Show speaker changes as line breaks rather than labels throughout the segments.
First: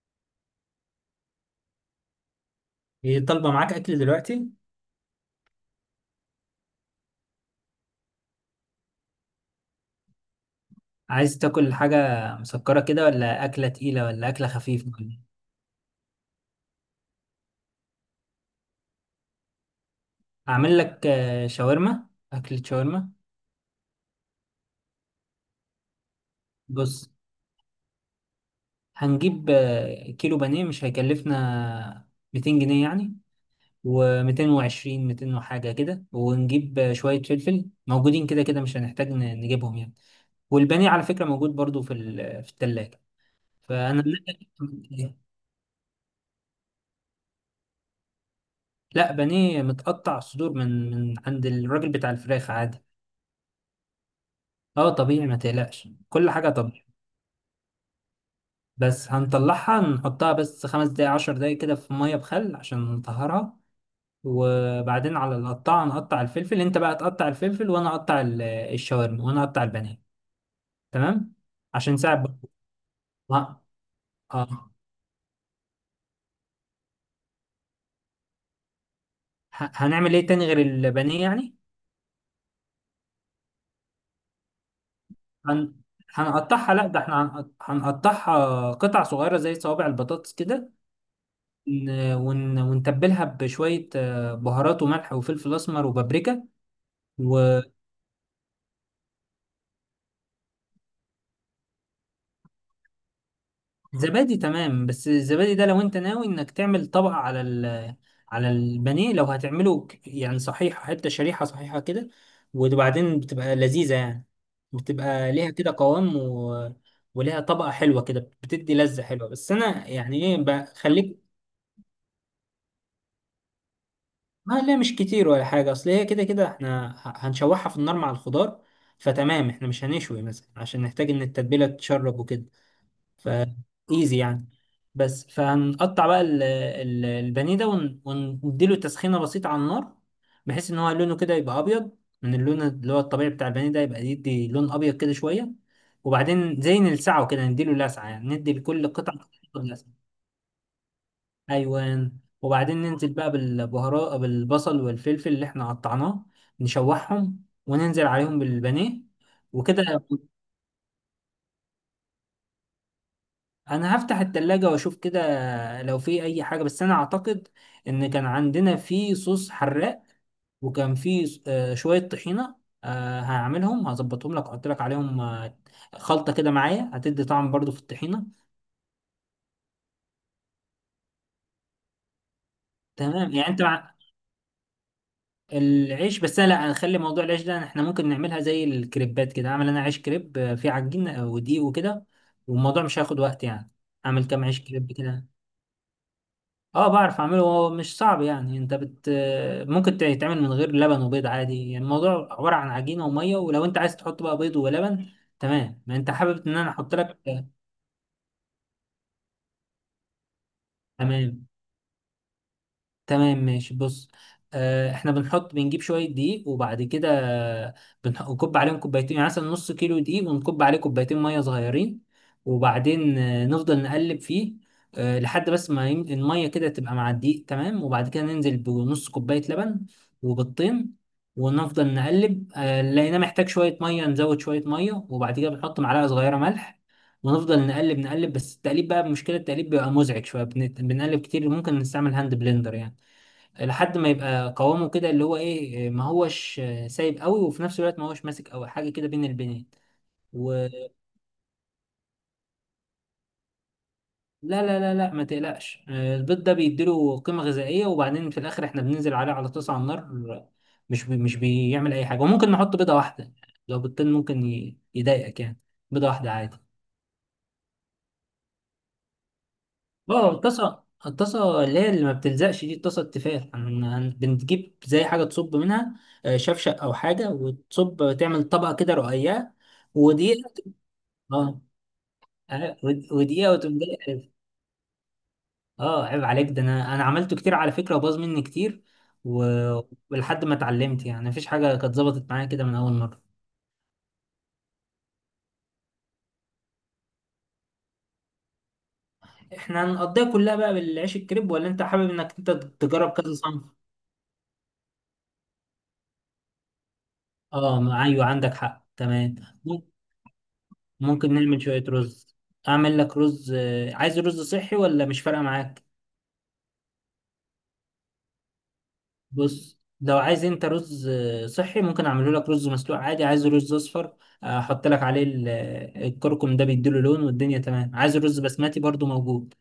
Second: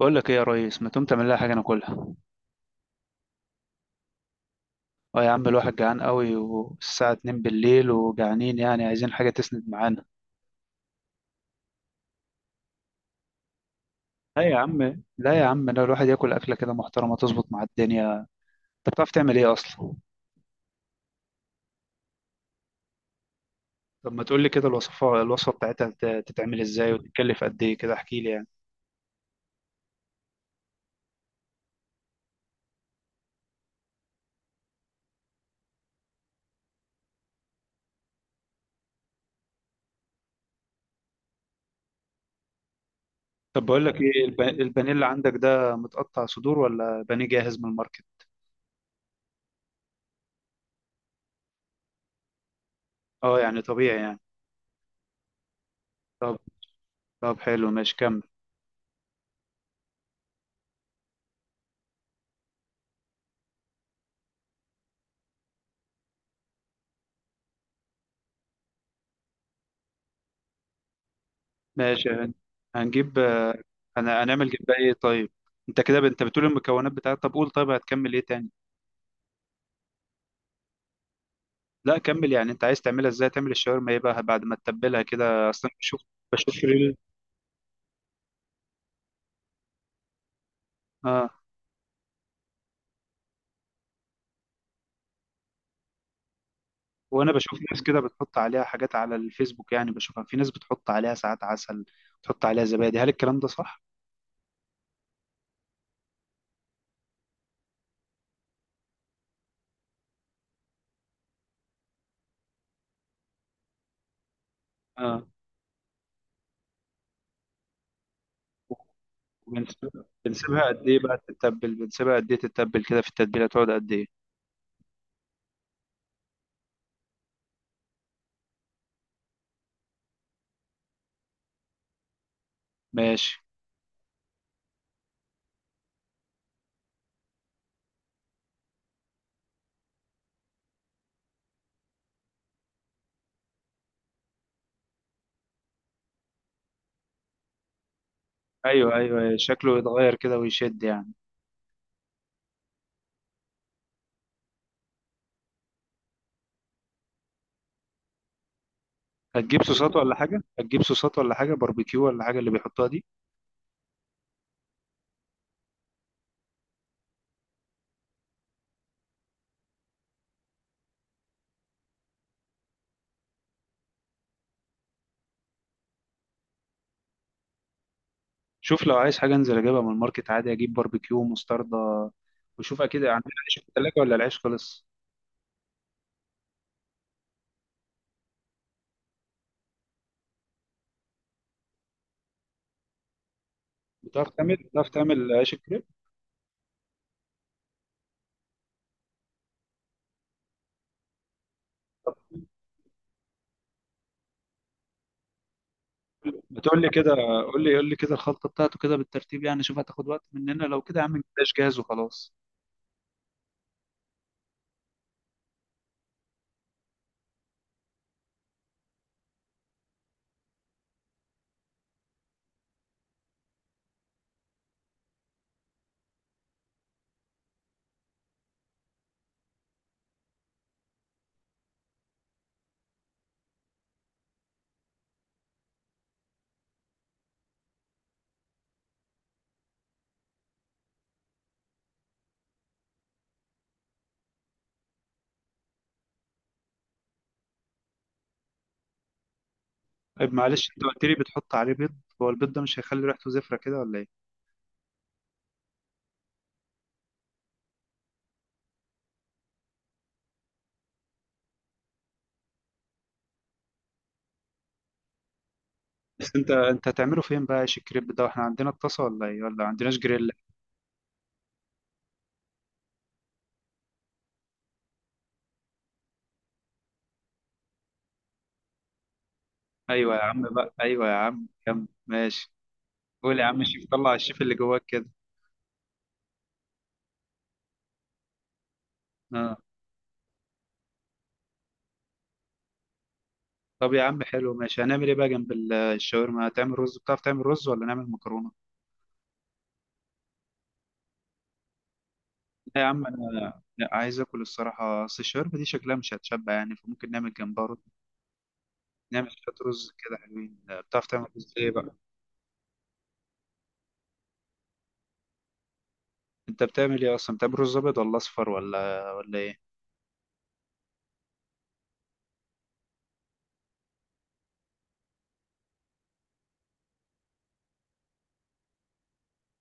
بقول لك ايه يا ريس، ما تقوم تعمل لها حاجه ناكلها؟
هي طالبة معاك أكل دلوقتي؟
اه يا عم، الواحد جعان قوي والساعه 2 بالليل وجعانين، يعني عايزين حاجه تسند معانا.
عايز تاكل حاجة مسكرة كده ولا أكلة تقيلة ولا
لا
أكلة
يا عم،
خفيفة؟
لا يا عم، لا، الواحد ياكل اكله كده محترمه تظبط مع الدنيا. انت بتعرف تعمل ايه اصلا؟
أعمل لك شاورما. أكلة شاورما.
طب ما تقول لي كده، الوصفه بتاعتها تتعمل ازاي
بص،
وتتكلف قد ايه كده؟ احكي لي يعني.
هنجيب كيلو بانيه مش هيكلفنا 200 جنيه يعني، و220 200 وحاجة كده، ونجيب شوية فلفل موجودين كده كده، مش هنحتاج نجيبهم يعني. والبانيه على فكرة موجود برضو في التلاجة.
طب بقول لك
فأنا
ايه، البانيه اللي عندك ده متقطع صدور ولا بانيه جاهز من الماركت؟
لا، بانيه متقطع صدور من عند الراجل بتاع الفراخ عادي.
اه يعني طبيعي يعني.
اه طبيعي، ما تقلقش، كل
طب،
حاجة طبيعي.
حلو ماشي، كمل.
بس هنطلعها نحطها بس 5 دقايق 10 دقايق كده في مية بخل عشان نطهرها. وبعدين على القطاعة نقطع الفلفل، انت بقى تقطع الفلفل وانا اقطع الشاورما وانا اقطع البانيه. تمام، عشان
ماشي،
نساعد بعض.
هنجيب
اه.
انا هنعمل
آه.
جنبها ايه طيب؟ انت كده انت بتقول المكونات بتاعتها، طب قول طيب، هتكمل ايه تاني؟
هنعمل ايه تاني غير البانيه يعني؟
لا كمل يعني، انت عايز تعملها ازاي؟ تعمل الشاورما ايه بقى بعد ما تتبلها كده اصلا؟
هن...
بشوف
هنقطعها، لا
ريل،
ده احنا هنقطعها قطع صغيرة زي صوابع البطاطس كده.
اه.
ونتبلها بشوية بهارات وملح وفلفل أسمر وبابريكا
وانا بشوف
و...
ناس كده بتحط عليها حاجات على الفيسبوك، يعني بشوفها في ناس بتحط عليها ساعات عسل، بتحط عليها زبادي، هل الكلام ده صح؟
زبادي. تمام، بس الزبادي ده لو انت ناوي انك تعمل طبقة على ال، على البانيه، لو هتعمله يعني صحيح حتة شريحة صحيحة كده، وبعدين بتبقى لذيذة يعني،
اه.
بتبقى ليها كده قوام وليها طبقة حلوة كده بتدي لذة حلوة. بس انا
وبنسيبها
يعني ايه
بنسيبها قد ايه
بخليك.
بقى تتبل؟ بنسيبها قد ايه تتبل كده في التتبيله، تقعد قد ايه؟
ما لا مش كتير ولا حاجة، اصل هي كده كده احنا هنشوحها في النار مع الخضار، فتمام، احنا مش هنشوي مثلا عشان نحتاج ان التتبيلة تتشرب وكده. ف
ماشي.
ايزي يعني. بس فهنقطع بقى البانيه ده ونديله تسخينه بسيطه على النار، بحيث ان هو لونه كده يبقى ابيض من اللون اللي هو الطبيعي بتاع البانيه، ده يبقى يدي لون ابيض كده شويه. وبعدين زي نلسعه كده، نديله لسعه، يعني ندي لكل
ايوه
قطعه
ايوه، شكله
لسعه.
يتغير كده ويشد يعني.
ايوان. وبعدين ننزل بقى بالبهارات، بالبصل والفلفل اللي احنا قطعناه، نشوحهم وننزل عليهم بالبانيه
هتجيب
وكده.
صوصات ولا حاجة؟ باربيكيو ولا حاجة اللي بيحطها دي؟
انا هفتح التلاجة واشوف كده لو في اي حاجة، بس انا اعتقد ان كان عندنا في صوص حراق، وكان في شوية طحينة. هعملهم هظبطهم لك، واحط لك عليهم خلطة كده معايا هتدي طعم برضو في الطحينة.
شوف لو عايز حاجة انزل اجيبها من الماركت عادي، اجيب باربيكيو ومستردة. وشوف اكيد عندنا
تمام يعني،
عيش
انت
في التلاجة
مع
ولا العيش خلص؟
العيش. بس أنا لا، هنخلي موضوع العيش ده، احنا ممكن نعملها زي الكريبات كده، اعمل انا عيش كريب، فيه عجين ودقيق وكده، والموضوع مش هياخد وقت يعني. اعمل كام عيش
بتعرف
كريب كده.
تعمل عيش الكريب؟
اه بعرف اعمله، هو مش صعب يعني. انت بت، ممكن يتعمل من غير لبن وبيض عادي، يعني
طب
الموضوع عبارة عن عجينة ومية، ولو انت عايز تحط بقى بيض ولبن تمام، ما انت حابب ان
ما
انا
تقول لي
احط
كده،
لك.
قول لي كده الخلطة بتاعته كده بالترتيب يعني، شوف هتاخد وقت مننا لو كده؟ يا عم
تمام،
جلاش جاهز وخلاص.
تمام ماشي. بص، احنا بنحط، بنجيب شويه دقيق، وبعد كده بنكب عليهم كوبايتين، يعني مثلا نص كيلو دقيق ونكب عليه كوبايتين ميه صغيرين. وبعدين نفضل نقلب فيه لحد بس ما الميه كده تبقى مع الدقيق تمام. وبعد كده ننزل بنص كوبايه لبن وبيضتين، ونفضل نقلب لقيناه محتاج شويه ميه، نزود شويه ميه، وبعد كده بنحط معلقه صغيره ملح. ونفضل نقلب نقلب، بس التقليب بقى مشكله، التقليب بيبقى مزعج شويه، بنقلب كتير، ممكن نستعمل هاند بلندر يعني، لحد ما يبقى قوامه كده اللي هو ايه، ما هوش سايب قوي، وفي نفس الوقت ما هوش ماسك قوي، حاجه كده بين البنين.
طيب معلش، انت
ولا،
قلت لي بتحط عليه بيض، هو البيض ده مش هيخلي ريحته زفرة كده ولا ايه؟
لا لا لا لا، ما تقلقش، البيض ده بيديله قيمه غذائيه، وبعدين في الاخر احنا بننزل عليه على طاسه على النار، مش بيعمل اي حاجه، وممكن نحط بيضه واحده، لو بيضتين ممكن يضايقك يعني، بيضه واحده
بس انت،
عادي.
هتعمله فين بقى عيش الكريب ده؟ احنا عندنا الطاسة ولا ايه؟ ولا عندناش جريل؟
اه الطاسه، الطاسه اللي هي اللي ما بتلزقش دي، الطاسه التيفال، بنجيب زي حاجه تصب منها، شفشق او حاجه، وتصب تعمل طبقه كده رقيقه.
ايوه يا عم
ودقيقة.
بقى، ايوه يا عم،
اه،
كمل ماشي. قول يا
ودقيقة
عم
وتقوم
الشيف،
جاي،
طلع
عارف.
الشيف اللي جواك كده.
اه عيب عليك، ده انا انا عملته كتير على فكرة وباظ مني كتير
اه.
و- ولحد ما اتعلمت يعني، مفيش حاجة كانت ظبطت معايا كده من اول مرة.
طب يا عم حلو ماشي، هنعمل ايه بقى جنب الشاورما؟ هتعمل رز؟ بتعرف تعمل رز ولا نعمل مكرونه؟
احنا هنقضيها كلها بقى بالعيش الكريب، ولا انت حابب انك انت
لا يا عم،
تجرب كذا
انا
صنف؟
لا عايز اكل الصراحه، اصل الشاورما دي شكلها مش هتشبع يعني، فممكن نعمل جنبها رز.
اه ايوه، عندك حق
نعمل
تمام،
شويه رز كده حلوين، بتعرف تعمل
ممكن
رز
نعمل
ايه
شوية
بقى؟
رز. اعمل لك رز، عايز رز صحي ولا مش فارقة معاك؟
انت بتعمل ايه اصلا؟ بتعمل رز ابيض ولا اصفر ولا ايه؟
بص، لو عايز انت رز صحي ممكن اعمله لك رز مسلوق عادي. عايز رز اصفر، احط لك عليه الكركم، ده بيديله لون والدنيا تمام. عايز رز بسمتي برضو موجود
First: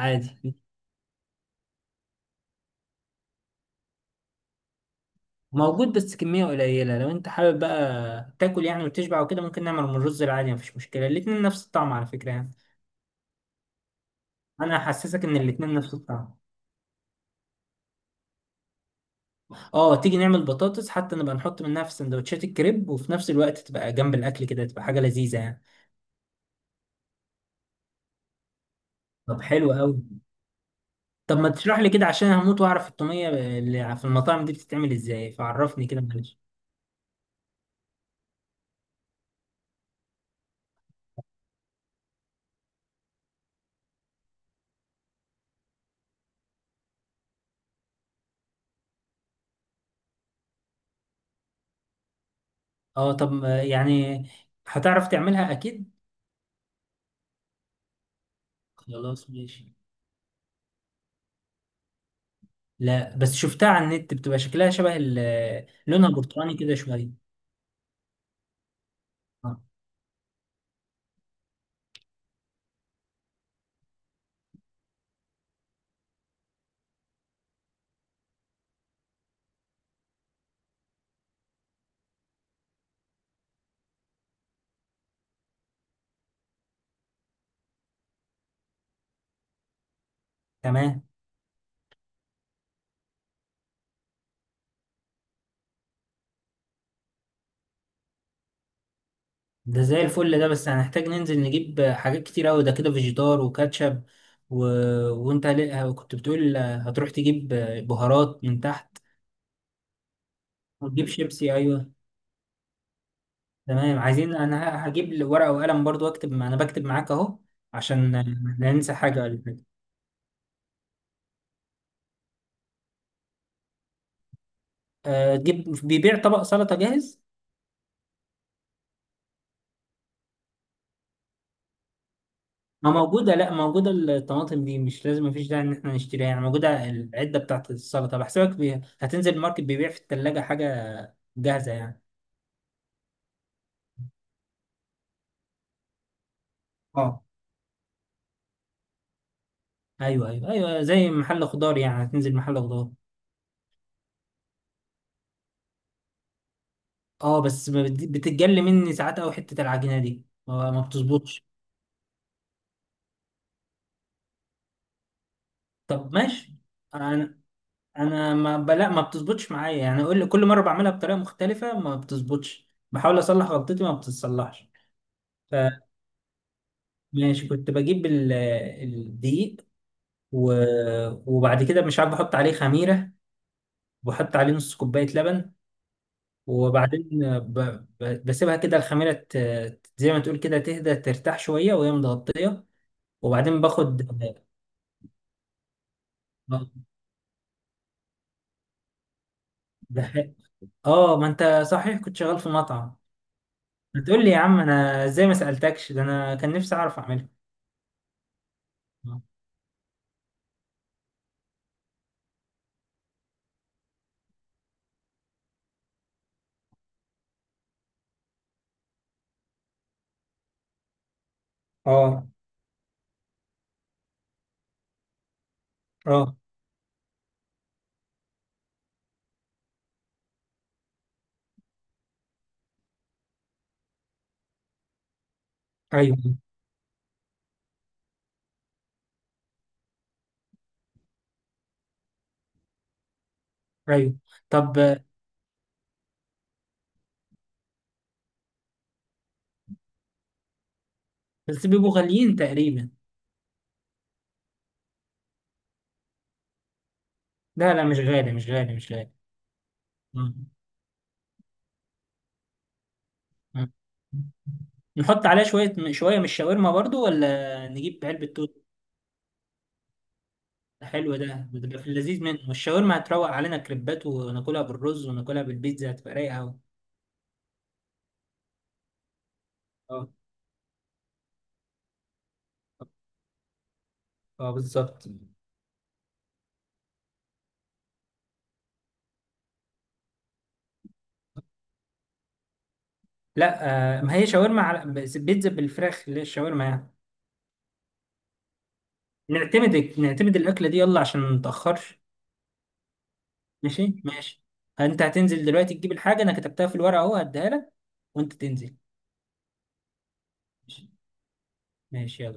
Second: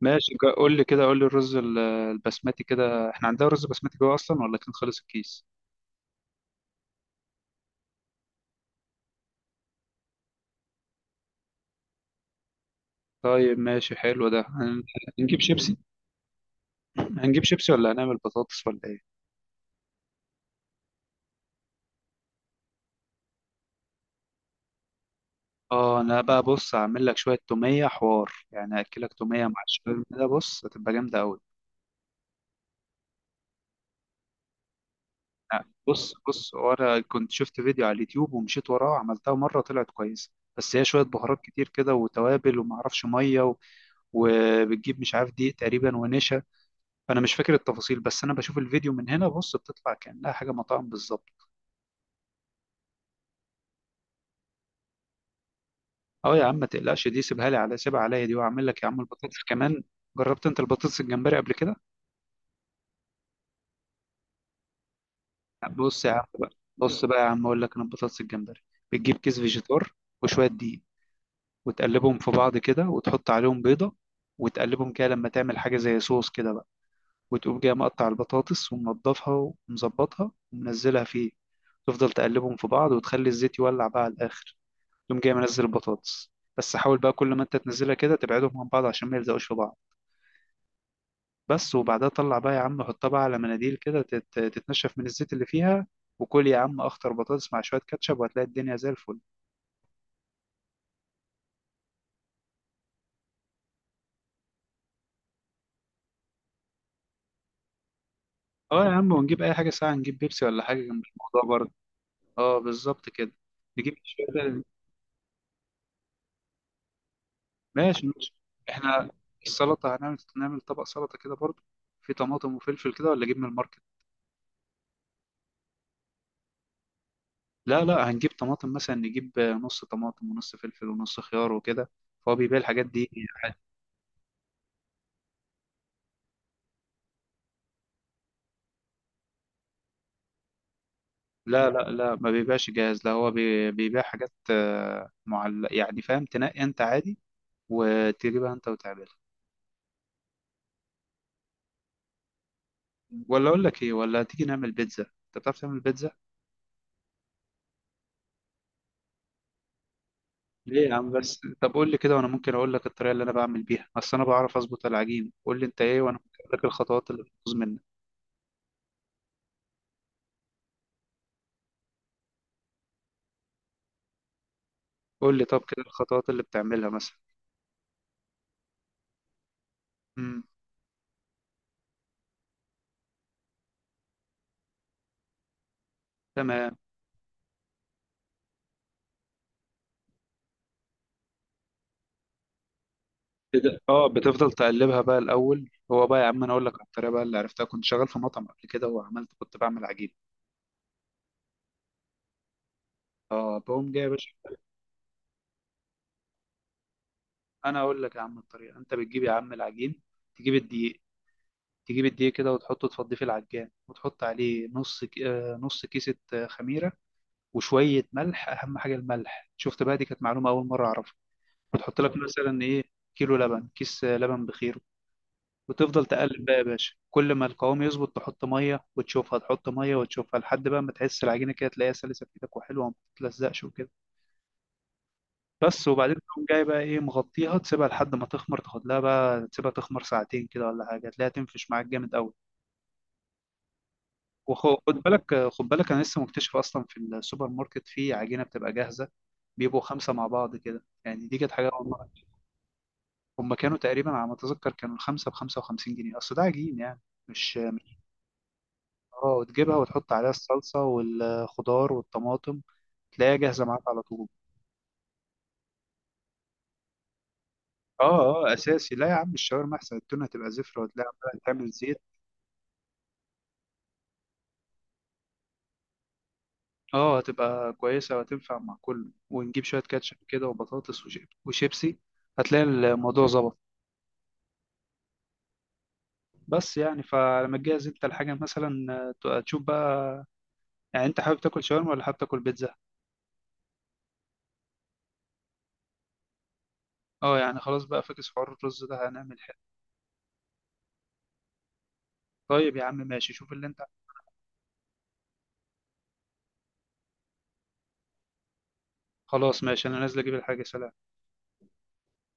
ماشي، قول لي كده، قول لي الرز البسمتي كده، احنا عندنا رز بسمتي جوه اصلا ولا كان خلص الكيس؟
موجود بس كمية قليلة، لو انت حابب بقى تاكل يعني وتشبع وكده، ممكن نعمل من الرز العادي مفيش مشكلة، الاتنين نفس الطعم على فكرة يعني.
طيب ماشي حلو، ده
انا هحسسك ان
هنجيب
الاتنين
شيبسي؟
نفس الطعم.
ولا هنعمل بطاطس ولا ايه؟
اه تيجي نعمل بطاطس، حتى نبقى نحط منها في سندوتشات الكريب، وفي نفس الوقت تبقى جنب الاكل كده، تبقى حاجة لذيذة يعني.
اه انا بقى بص، هعمل لك شويه توميه حوار، يعني هاكلك
طب
توميه مع
حلو قوي.
الشاورما ده، بص هتبقى جامده
طب
قوي.
ما تشرح لي كده، عشان هموت واعرف الطوميه اللي في المطاعم دي بتتعمل ازاي، فعرفني كده
بص،
معلش.
وانا كنت شفت فيديو على اليوتيوب ومشيت وراه، عملتها مره طلعت كويسه، بس هي شويه بهارات كتير كده وتوابل وما اعرفش، ميه وبتجيب، مش عارف، دقيق تقريبا ونشا، فانا مش فاكر التفاصيل، بس انا بشوف الفيديو من هنا، بص بتطلع كانها حاجه مطاعم بالظبط.
اه طب يعني هتعرف تعملها اكيد.
اه يا عم ما تقلقش، دي سيبها لي على، سيبها عليا دي، واعمل لك يا عم
خلاص
البطاطس
ماشي.
كمان. جربت انت البطاطس الجمبري قبل كده؟
لا بس شفتها على النت، بتبقى شكلها شبه
بص يا
لونها
عم بقى
برتقاني كده
بص
شويه.
بقى يا عم اقول لك انا البطاطس الجمبري، بتجيب كيس
آه.
فيجيتار وشويه دقيق، وتقلبهم في بعض كده وتحط عليهم بيضه، وتقلبهم كده لما تعمل حاجه زي صوص كده بقى، وتقوم جاي مقطع البطاطس ومنضفها ومظبطها ومنزلها فيه، تفضل تقلبهم في بعض وتخلي الزيت يولع بقى على الاخر، تقوم جاي منزل البطاطس، بس حاول بقى كل ما انت تنزلها كده تبعدهم عن بعض عشان ما يلزقوش في بعض،
تمام.
بس. وبعدها طلع بقى يا عم، حطها بقى على مناديل كده تتنشف من الزيت اللي فيها، وكل يا عم اخطر بطاطس مع شويه كاتشب وهتلاقي الدنيا زي الفل.
ده زي الفل، ده بس هنحتاج ننزل نجيب حاجات كتير قوي ده كده، فيجيتار وكاتشب و... وانت كنت بتقول هتروح تجيب بهارات من
اه يا
تحت.
عم، ونجيب اي حاجه ساعه، نجيب بيبسي ولا حاجه جنب
وتجيب شيبسي
الموضوع برضه.
ايوه.
اه بالظبط كده، نجيب
تمام عايزين،
شويه.
انا هجيب ورقة وقلم برضو اكتب، انا بكتب معاك اهو
ماشي
عشان
ماشي.
لا ننسى
احنا
حاجة ولا حاجة.
السلطه نعمل طبق سلطه كده برضه، في طماطم وفلفل كده ولا اجيب من الماركت؟
أه، تجيب، بيبيع طبق سلطة جاهز.
لا لا، هنجيب طماطم مثلا، نجيب نص طماطم ونص فلفل ونص خيار وكده، فهو بيبيع الحاجات
ما
دي
موجودة، لا
يعني.
موجودة، الطماطم دي مش لازم، مفيش داعي ان احنا نشتريها يعني، موجودة العدة بتاعت السلطة بحسبك هتنزل الماركت بيبيع في التلاجة حاجة
لا
جاهزة
لا
يعني.
لا، ما بيبقاش جاهز، لا هو بيبيع حاجات، معلقة يعني، فاهم، تنقي انت عادي
اه
وتجيبها انت وتعملها.
ايوه ايوه ايوه، زي محل خضار يعني، هتنزل محل خضار.
ولا اقول لك ايه، ولا تيجي نعمل بيتزا؟ انت بتعرف تعمل بيتزا؟
اه بس ما بت- بتتجلي مني ساعات قوي حتة العجينة دي، ما
ليه يا عم بس؟
بتظبطش.
طب قول لي كده وانا ممكن اقول لك الطريقه اللي انا بعمل بيها، اصل انا بعرف اظبط العجين، قول لي انت ايه
طب
وانا ممكن اقول
ماشي.
لك الخطوات اللي
انا،
بتبوظ منك.
انا ما ب- لا ما بتظبطش معايا يعني، كل مره بعملها بطريقه مختلفه ما بتظبطش، بحاول اصلح غلطتي ما بتتصلحش.
قول لي طب كده الخطوات اللي بتعملها مثلا.
فماشي، كنت بجيب الدقيق
امم
و... وبعد كده مش عارف بحط عليه خميره، وبحط عليه نص كوبايه لبن.
تمام
وبعدين ب... بسيبها كده، الخميره زي ما تقول كده تهدى ترتاح شويه وهي متغطيه. وبعدين
كده،
باخد.
اه بتفضل تقلبها بقى الاول. هو بقى يا عم، انا اقول لك على الطريقه بقى اللي عرفتها، كنت شغال في مطعم قبل كده وعملت، كنت بعمل عجين.
بح- اه ما انت صحيح كنت شغال في مطعم،
اه بقوم جاي يا
هتقول
باشا،
لي يا عم انا ازاي ما سالتكش، ده انا كان نفسي اعرف اعملها.
انا اقول لك يا عم الطريقه، انت بتجيب يا عم العجين، تجيب الدقيق تجيب الدقيق كده وتحطه تفضيه في العجان، وتحط عليه نص نص كيسه خميره، وشويه ملح، اهم حاجه الملح، شفت بقى، دي كانت معلومه اول مره اعرفها، وتحط لك
اه.
مثلا ايه، كيلو لبن، كيس لبن بخير. وتفضل
اه.
تقلب بقى يا باشا، كل ما القوام يظبط تحط ميه وتشوفها، تحط ميه وتشوفها، لحد بقى ما تحس العجينه كده تلاقيها سلسه في ايدك وحلوه وما بتتلزقش وكده، بس. وبعدين
ايوه
تقوم جاي بقى ايه مغطيها، تسيبها لحد ما تخمر، تاخد لها بقى، تسيبها تخمر ساعتين كده ولا حاجه، تلاقيها تنفش معاك جامد قوي.
ايوه. طب
وخد بالك، خد بالك انا لسه مكتشف اصلا في السوبر ماركت في عجينه بتبقى جاهزه، بيبقوا خمسه مع بعض كده يعني، دي كانت
بس
حاجه اول
بيبقوا
مره.
غاليين تقريبا.
هم كانوا تقريبا على ما اتذكر كانوا الخمسه ب 55 جنيه، اصل ده عجين يعني،
لا لا،
مش.
مش غالي مش غالي مش غالي.
اه، وتجيبها وتحط عليها
آه.
الصلصه والخضار والطماطم، تلاقيها جاهزه
آه.
معاك على طول.
نحط عليها شوية شوية من الشاورما برضو، ولا نجيب علبة
اه اه
توت؟
اساسي، لا يا عم الشاورما احسن، التونه تبقى زفره وتلاقيها
حلو،
عمالة
ده
تعمل
بتبقى في
زيت.
اللذيذ منه، والشاورما هتروق علينا كريبات، وناكلها بالرز، وناكلها بالبيتزا، هتبقى رايقة أوي.
اه هتبقى كويسة وهتنفع مع كله، ونجيب شوية
اه.
كاتشب كده وبطاطس وشيبسي، هتلاقي الموضوع ظبط.
اه بالظبط.
بس يعني، فلما تجهز انت الحاجة مثلا، تشوف بقى، يعني انت حابب تاكل شاورما ولا حابب تاكل بيتزا؟
لا. آه، ما هي شاورما، على بس بيتزا بالفراخ اللي هي الشاورما يعني.
اه يعني خلاص بقى، فاكس حوار الرز ده، هنعمل حاجة؟
نعتمد نعتمد الأكلة دي، يلا عشان ما نتأخرش.
طيب يا عم ماشي، شوف اللي انت،
ماشي ماشي. انت هتنزل دلوقتي تجيب الحاجه، انا كتبتها في الورقه اهو هديها لك وانت تنزل.
خلاص ماشي، انا نازل اجيب الحاجة.
ماشي.
سلام.
ماشي، يلا.